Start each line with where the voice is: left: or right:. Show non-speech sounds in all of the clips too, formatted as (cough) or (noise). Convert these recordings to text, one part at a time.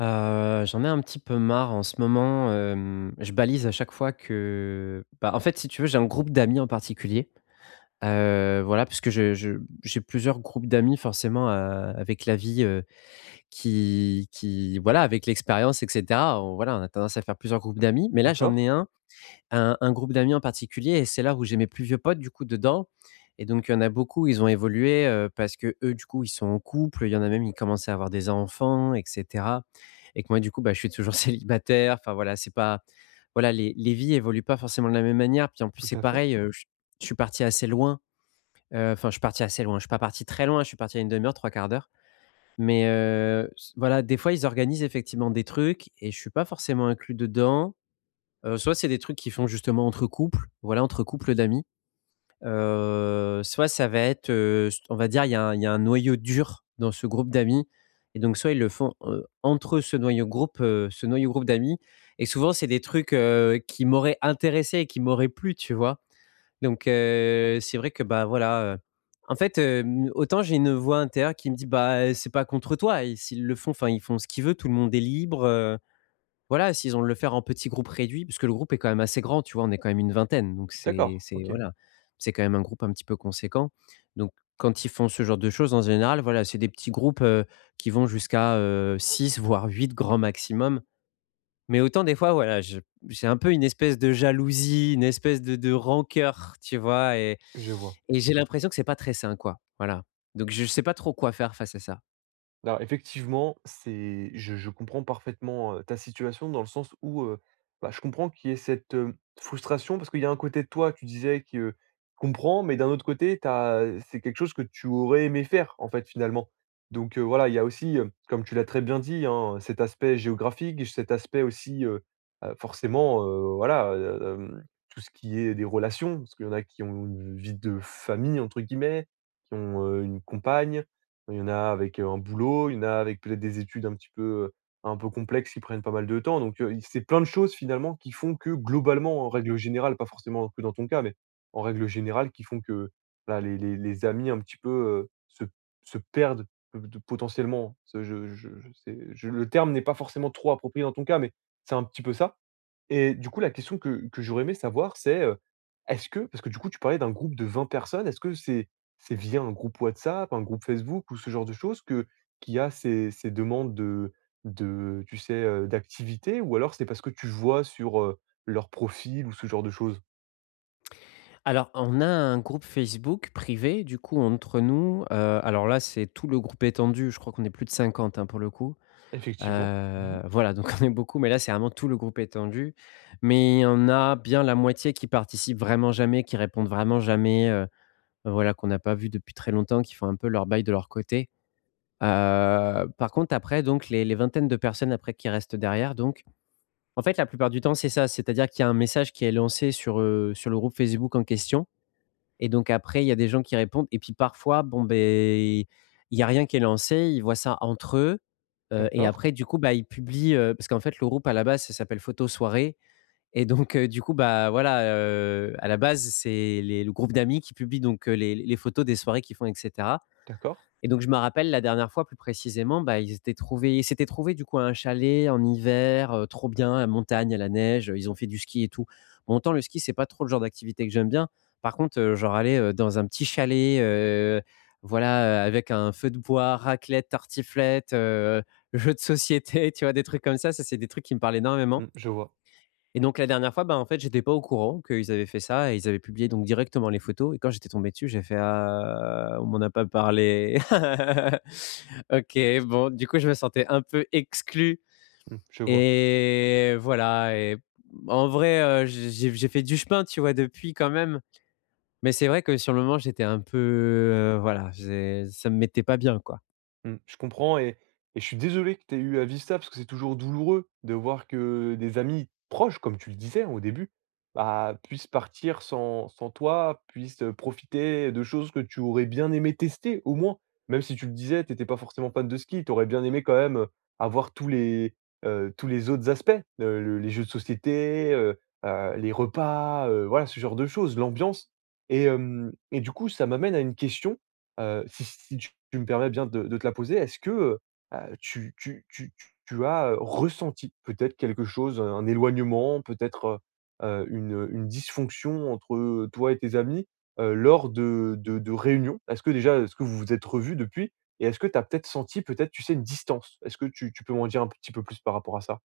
left: J'en ai un petit peu marre en ce moment, je balise à chaque fois que bah, en fait, si tu veux, j'ai un groupe d'amis en particulier, voilà, puisque je j'ai plusieurs groupes d'amis forcément, avec la vie, qui voilà, avec l'expérience et cetera, on, voilà, on a tendance à faire plusieurs groupes d'amis. Mais là, j'en
right: D'accord,
left: ai un groupe d'amis en particulier et c'est là où j'ai mes plus vieux potes du coup dedans. Et donc il y en a beaucoup, ils ont évolué, parce que eux du coup, ils sont en couple. Il y en a même, ils commençaient à avoir des enfants et cetera. Et que moi du coup, bah, je suis toujours (laughs) célibataire. Enfin voilà, c'est pas, voilà, les vies évoluent pas forcément de la même manière. Puis en plus,
right: tout
left: c'est
right: à fait.
left: pareil, je suis parti assez loin. Enfin, je suis parti assez loin, je suis pas parti très loin, je suis parti à une demi heure, trois quarts d'heure. Mais s voilà, des fois, ils organisent effectivement des trucs et je suis pas forcément inclus dedans. Soit c'est des trucs qui font justement entre couples, voilà, entre couples d'amis. Soit ça va être, st on va dire, il y a un noyau dur dans ce groupe d'amis. Et donc soit ils le font, entre eux, ce noyau groupe d'amis. Et souvent c'est des trucs, qui m'auraient intéressé et qui m'auraient plu, tu vois? Donc c'est vrai que, bah, voilà, en fait, autant j'ai une voix intérieure qui me dit: «Bah, c'est pas contre toi, et s'ils le font, enfin, ils font ce qu'ils veulent, tout le monde est libre, euh, voilà, s'ils ont de le faire en petit groupe réduit, parce que le groupe est quand même assez grand, tu vois? On est quand même une vingtaine, donc c'est
right: D'accord,
left: c'est
right: OK,
left: voilà, c'est quand même un groupe un petit peu conséquent.» Donc quand ils font ce genre de choses, en général, voilà, c'est des petits groupes, qui vont jusqu'à, 6 voire 8 grand maximum. Mais autant des fois, voilà, je j'ai un peu une espèce de jalousie, une espèce de rancœur, tu vois? Et
right: je vois.
left: et j'ai l'impression que c'est pas très sain, quoi. Voilà. Donc je sais pas trop quoi faire face à ça.
right: Alors effectivement, c'est je comprends parfaitement, ta situation dans le sens où, bah, je comprends qu'il y ait cette, frustration parce qu'il y a un côté de toi, tu disais que comprends, mais d'un autre côté, t'as, c'est quelque chose que tu aurais aimé faire, en fait, finalement. Donc, voilà, il y a aussi, comme tu l'as très bien dit, hein, cet aspect géographique, cet aspect aussi, forcément, voilà, tout ce qui est des relations, parce qu'il y en a qui ont une vie de «famille» entre guillemets, qui ont, une compagne, il y en a avec, un boulot, il y en a avec peut-être des études un petit peu, un peu complexes qui prennent pas mal de temps donc c'est plein de choses finalement qui font que globalement, en règle générale, pas forcément que dans ton cas, mais en règle générale qui font que, voilà, les amis un petit peu, se perdent p de potentiellement. Ce je c'est je le terme n'est pas forcément trop approprié dans ton cas, mais c'est un petit peu ça. Et du coup, la question que j'aurais aimé savoir, c'est, est-ce que parce que du coup, tu parlais d'un groupe de 20 personnes, est-ce que c'est via un groupe WhatsApp, un groupe Facebook ou ce genre de choses que qu'il y a ces demandes de tu sais, d'activités? Ou alors c'est parce que tu vois sur, leur profil ou ce genre de choses?
left: Alors, on a un groupe Facebook privé, du coup, entre nous. Alors là, c'est tout le groupe étendu. Je crois qu'on est plus de 50, hein, pour le coup.
right: Effectivement. Mmh.
left: Voilà, donc (laughs) on est beaucoup, mais là, c'est vraiment tout le groupe étendu. Mais il y en a bien la moitié qui participent vraiment jamais, qui répondent vraiment jamais, voilà, qu'on n'a pas vu depuis très longtemps, qui font un peu leur bail de leur côté. Par contre, après, donc les vingtaines de personnes après qui restent derrière, donc en fait, la plupart du temps, c'est ça. C'est-à-dire qu'il y a un message qui est lancé sur le groupe Facebook en question. Et donc après, il y a des gens qui répondent et puis parfois, bon, ben, il y a rien qui est lancé, ils voient ça entre eux, et
right: D'accord,
left: après du coup, bah, ils publient, parce qu'en fait, le groupe à la base, ça s'appelle Photo Soirée. Et donc du coup, bah, voilà, à la base, c'est les le groupe d'amis qui publie donc, les photos des soirées qu'ils font et cetera.
right: d'accord.
left: Et donc je me rappelle la dernière fois plus précisément, bah, ils s'étaient trouvés du coup un chalet en hiver, trop bien, à montagne, à la neige, ils ont fait du ski et tout. Bon, autant le ski, c'est pas trop le genre d'activité que j'aime bien. Par contre, genre aller, dans un petit chalet, voilà, avec un feu de bois, raclette, tartiflette, jeux de société, (laughs) tu vois? Des trucs comme ça, c'est des trucs qui me parlent énormément.
right: Mmh, je vois,
left: Et donc la dernière fois, bah, en fait, j'étais pas au courant qu'ils avaient fait ça et ils avaient publié donc directement les photos. Et quand j'étais tombé dessus, j'ai fait: «Ah, on m'en a pas parlé». (laughs) OK, bon, du coup, je me sentais un peu exclu
right: mmh, je vois.
left: et voilà. Et en vrai, j'ai fait du chemin, tu vois, depuis quand même, mais c'est vrai que sur le moment, j'étais un peu, voilà, j'ai ça me mettait pas bien, quoi.
right: Mmh, je comprends et je suis désolé que tu aies eu à vivre ça, parce que c'est toujours douloureux de voir que des amis proches, comme tu le disais au début, bah, puissent partir sans toi, puissent, profiter de choses que tu aurais bien aimé tester au moins. Même si tu le disais, tu étais pas forcément fan de ski, tu aurais bien aimé quand même, avoir tous les autres aspects, le les jeux de société, les repas, voilà ce genre de choses, l'ambiance et du coup, ça m'amène à une question. Si tu me permets bien de te la poser, est-ce que, tu as, ressenti peut-être quelque chose, un éloignement, peut-être, une dysfonction entre, toi et tes amis, lors de réunions? Est-ce que déjà est-ce que vous vous êtes revus depuis? Et est-ce que tu as peut-être senti, peut-être, tu sais, une distance? Est-ce que tu peux m'en dire un petit peu plus par rapport à ça?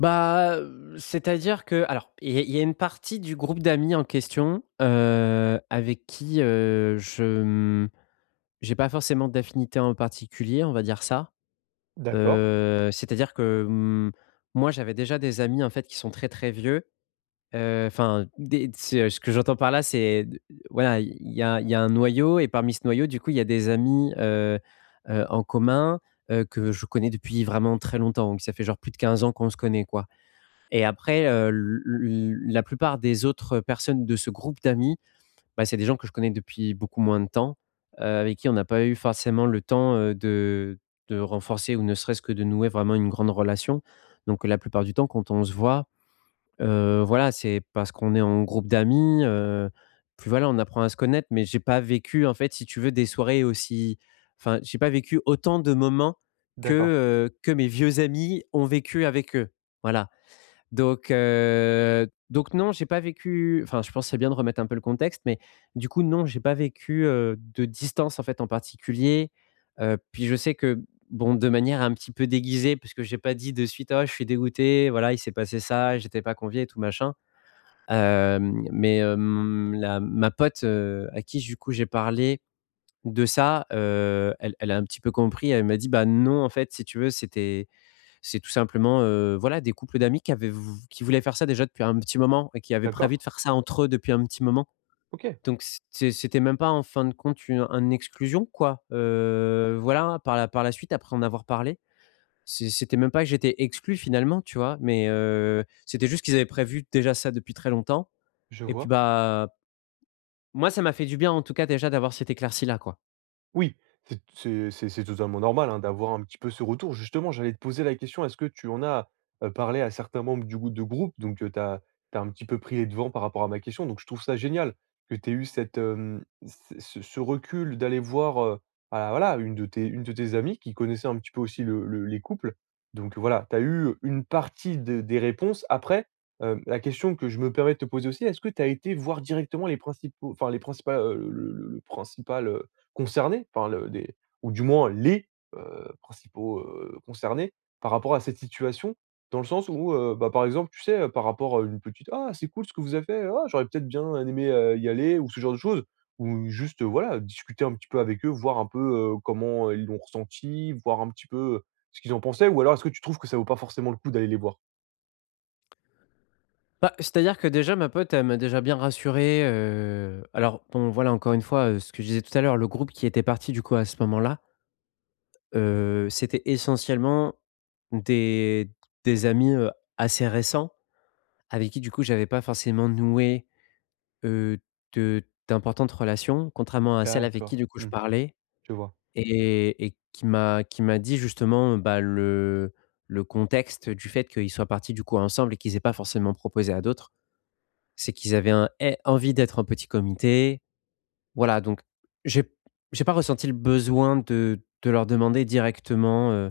left: Bah, c'est-à-dire que alors, il y a une partie du groupe d'amis en question, avec qui, j'ai pas forcément d'affinité en particulier, on va dire ça.
right: D'accord,
left: C'est-à-dire que, moi, j'avais déjà des amis, en fait, qui sont très, très vieux. Enfin, des ce ce que j'entends par là, c'est d voilà, il y a un noyau et parmi ce noyau, du coup, il y a des amis, en commun, que je connais depuis vraiment très longtemps. Donc ça fait genre plus de 15 ans qu'on se connaît, quoi. Et après, l l la plupart des autres personnes de ce groupe d'amis, bah, c'est des gens que je connais depuis beaucoup moins de temps, avec qui on n'a pas eu forcément le temps, de renforcer ou ne serait-ce que de nouer vraiment une grande relation. Donc la plupart du temps, quand on se voit, voilà, c'est parce qu'on est en groupe d'amis, puis voilà, on apprend à se connaître. Mais j'ai pas vécu, en fait, si tu veux, des soirées aussi, enfin, j'ai pas vécu autant de moments
right: d'accord,
left: que mes vieux amis ont vécu avec eux. Voilà. Donc non, j'ai pas vécu, enfin, je pense que c'est bien de remettre un peu le contexte, mais du coup, non, j'ai pas vécu, de distance, en fait, en particulier. Puis je sais que, bon, de manière un petit peu déguisée, parce que j'ai pas dit de suite: «Oh, je suis dégoûté, voilà, il s'est passé ça, j'étais pas convié et tout machin». Mais la ma pote, à qui, du coup, j'ai parlé de ça, elle a un petit peu compris. Elle m'a dit: «Bah non, en fait, si tu veux, c'était...» C'est tout simplement, voilà, des couples d'amis qui avaient vou qui voulaient faire ça déjà depuis un petit moment et qui avaient
right: d'accord.
left: prévu de faire ça entre eux depuis un petit moment.
right: OK,
left: Donc c'était même pas en fin de compte une un exclusion, quoi, voilà, par la suite, après en avoir parlé, c'était même pas que j'étais exclu finalement, tu vois? Mais, c'était juste qu'ils avaient prévu déjà ça depuis très longtemps.
right: je
left: Et puis,
right: vois.
left: bah, moi, ça m'a fait du bien en tout cas, déjà d'avoir cette éclaircie là, quoi.
right: Oui, c'est totalement normal, hein, d'avoir un petit peu ce retour. Justement, j'allais te poser la question, est-ce que tu en as, parlé à certains membres du gou de groupe? Donc, tu as un petit peu pris les devants par rapport à ma question, donc je trouve ça génial que tu aies eu cette, ce recul d'aller voir, bah, voilà, une de tes amies qui connaissait un petit peu aussi le les couples. Donc, voilà, tu as eu une partie de des réponses. Après, la question que je me permets de te poser aussi, est-ce que tu as été voir directement les principaux enfin les principales, le principal, concernés, enfin le des ou du moins les, principaux, concernés par rapport à cette situation. Dans le sens où, bah, par exemple, tu sais, par rapport à une petite: «Ah, c'est cool ce que vous avez fait, ah, j'aurais peut-être bien aimé, y aller» ou ce genre de choses. Ou juste, voilà, discuter un petit peu avec eux, voir un peu, comment, ils l'ont ressenti, voir un petit peu, ce qu'ils en pensaient. Ou alors est-ce que tu trouves que ça vaut pas forcément le coup d'aller les voir?
left: Bah, c'est-à-dire que déjà ma pote, elle m'a déjà bien rassuré. Alors bon, voilà, encore une fois, ce que je disais tout à l'heure, le groupe qui était parti du coup à ce moment-là, c'était essentiellement des des amis, assez récents avec qui du coup j'avais pas forcément noué, heu, de d'importantes relations, contrairement à celle avec qui
right: D'accord.
left: du coup je
right: Mmh.
left: parlais.
right: Je vois.
left: Et qui m'a dit justement, bah, le contexte du fait qu'ils soient partis du coup ensemble et qu'ils aient pas forcément proposé à d'autres. C'est qu'ils avaient un é envie d'être un petit comité. Voilà, donc j'ai j'ai pas ressenti le besoin de leur demander directement.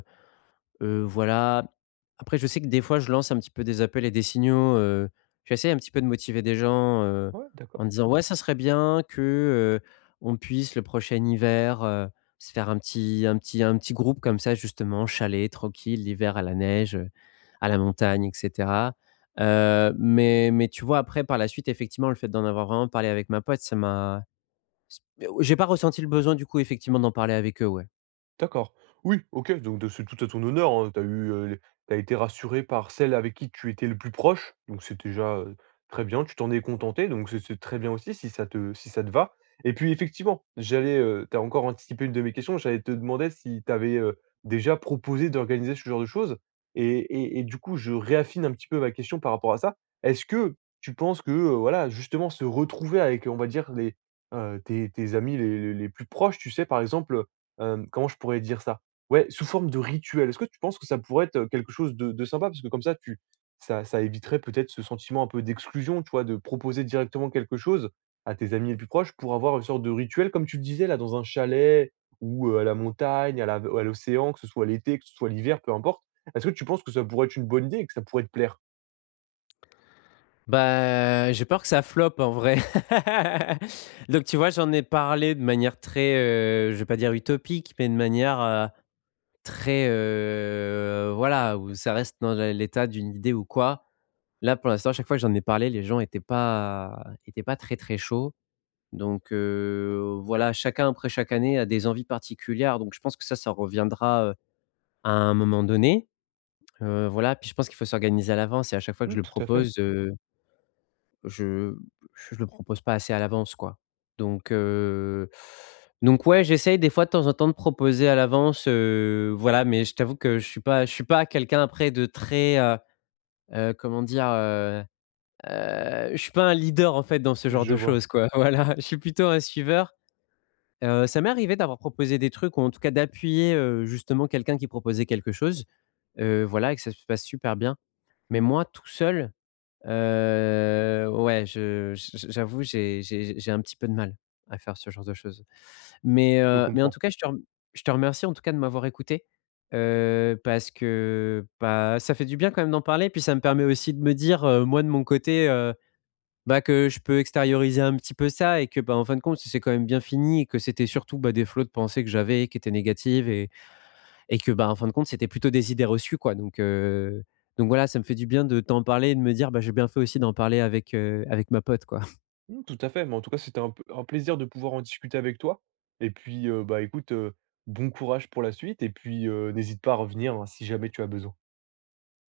left: Voilà. Après, je sais que des fois, je lance un petit peu des appels et des signaux, j'essaie un petit peu de motiver des gens,
right: Ouais,
left: en
right: d'accord.
left: disant: «Ouais, ça serait bien que, on puisse le prochain hiver, se faire un petit groupe comme ça justement, chalet tranquille, l'hiver à la neige, à la montagne et cetera». Mais tu vois, après par la suite, effectivement, le fait d'en avoir vraiment parlé avec ma pote, ça m'a j'ai pas ressenti le besoin du coup effectivement d'en parler avec eux, ouais.
right: D'accord. Oui, OK, donc de c'est tout à ton honneur, hein. Tu as eu, les tu été rassuré par celle avec qui tu étais le plus proche, donc c'est déjà, très bien. Tu t'en es contenté, donc c'est très bien aussi si ça te va. Et puis effectivement, j'allais, tu as encore anticipé une de mes questions, j'allais te demander si tu avais, déjà proposé d'organiser ce genre de choses et du coup, je réaffine un petit peu ma question par rapport à ça. Est-ce que tu penses que, voilà, justement se retrouver avec, on va dire les, tes tes amis les plus proches, tu sais, par exemple, comment je pourrais dire ça? Ouais, sous forme de rituel. Est-ce que tu penses que ça pourrait être, quelque chose de sympa? Parce que comme ça, tu ça ça éviterait peut-être ce sentiment un peu d'exclusion, tu vois? De proposer directement quelque chose à tes amis les plus proches pour avoir une sorte de rituel, comme tu le disais là, dans un chalet ou, à la montagne, à l'océan, que ce soit l'été, que ce soit l'hiver, peu importe. Est-ce que tu penses que ça pourrait être une bonne idée et que ça pourrait te plaire?
left: Bah, j'ai peur que ça floppe en vrai. (laughs) Donc tu vois, j'en ai parlé de manière très, je vais pas dire utopique, mais de manière, très, voilà, où ça reste dans la l'état d'une idée ou quoi. Là, pour l'instant, à chaque fois que j'en ai parlé, les gens étaient pas très, très chauds. Donc voilà, chacun après chaque année a des envies particulières. Donc je pense que ça reviendra, à un moment donné. Voilà, puis je pense qu'il faut s'organiser à l'avance. Et à chaque fois que
right: Mmh,
left: je le
right: tout à fait.
left: propose, euh, je je le propose pas assez à l'avance, quoi. Donc heu, donc ouais, j'essaye des fois de temps en temps de proposer à l'avance, voilà, mais je t'avoue que je suis pas quelqu'un après de très, comment dire? Je suis pas un leader en fait dans ce genre
right: Je
left: de
right: vois.
left: choses, quoi. (laughs) Voilà, je suis plutôt un suiveur. Ça m'est arrivé d'avoir proposé des trucs ou en tout cas d'appuyer, justement quelqu'un qui proposait quelque chose. Voilà, et que ça se passe super bien. Mais moi tout seul... Ouais, je j j'avoue, j'ai un petit peu de mal à faire ce genre de choses. Mais,
right: Je
left: heu, mais en
right: comprends.
left: tout cas, je te remercie en tout cas de m'avoir écouté, parce que, bah, ça fait du bien quand même d'en parler, puis ça me permet aussi de me dire, moi de mon côté, bah, que je peux extérioriser un petit peu ça. Et que, bah, en fin de compte, si c'est quand même bien fini et que c'était surtout, bah, des flots de pensées que j'avais qui étaient négatives. Et que, bah, en fin de compte, c'était plutôt des idées reçues, quoi. Donc voilà, ça me fait du bien de t'en parler et de me dire: «Bah, j'ai bien fait aussi d'en parler avec ma pote, quoi».
right: Mmh, tout à fait, mais en tout cas, c'était un plaisir de pouvoir en discuter avec toi et puis, bah, écoute, bon courage pour la suite et puis, n'hésite pas à revenir, hein, si jamais tu as besoin.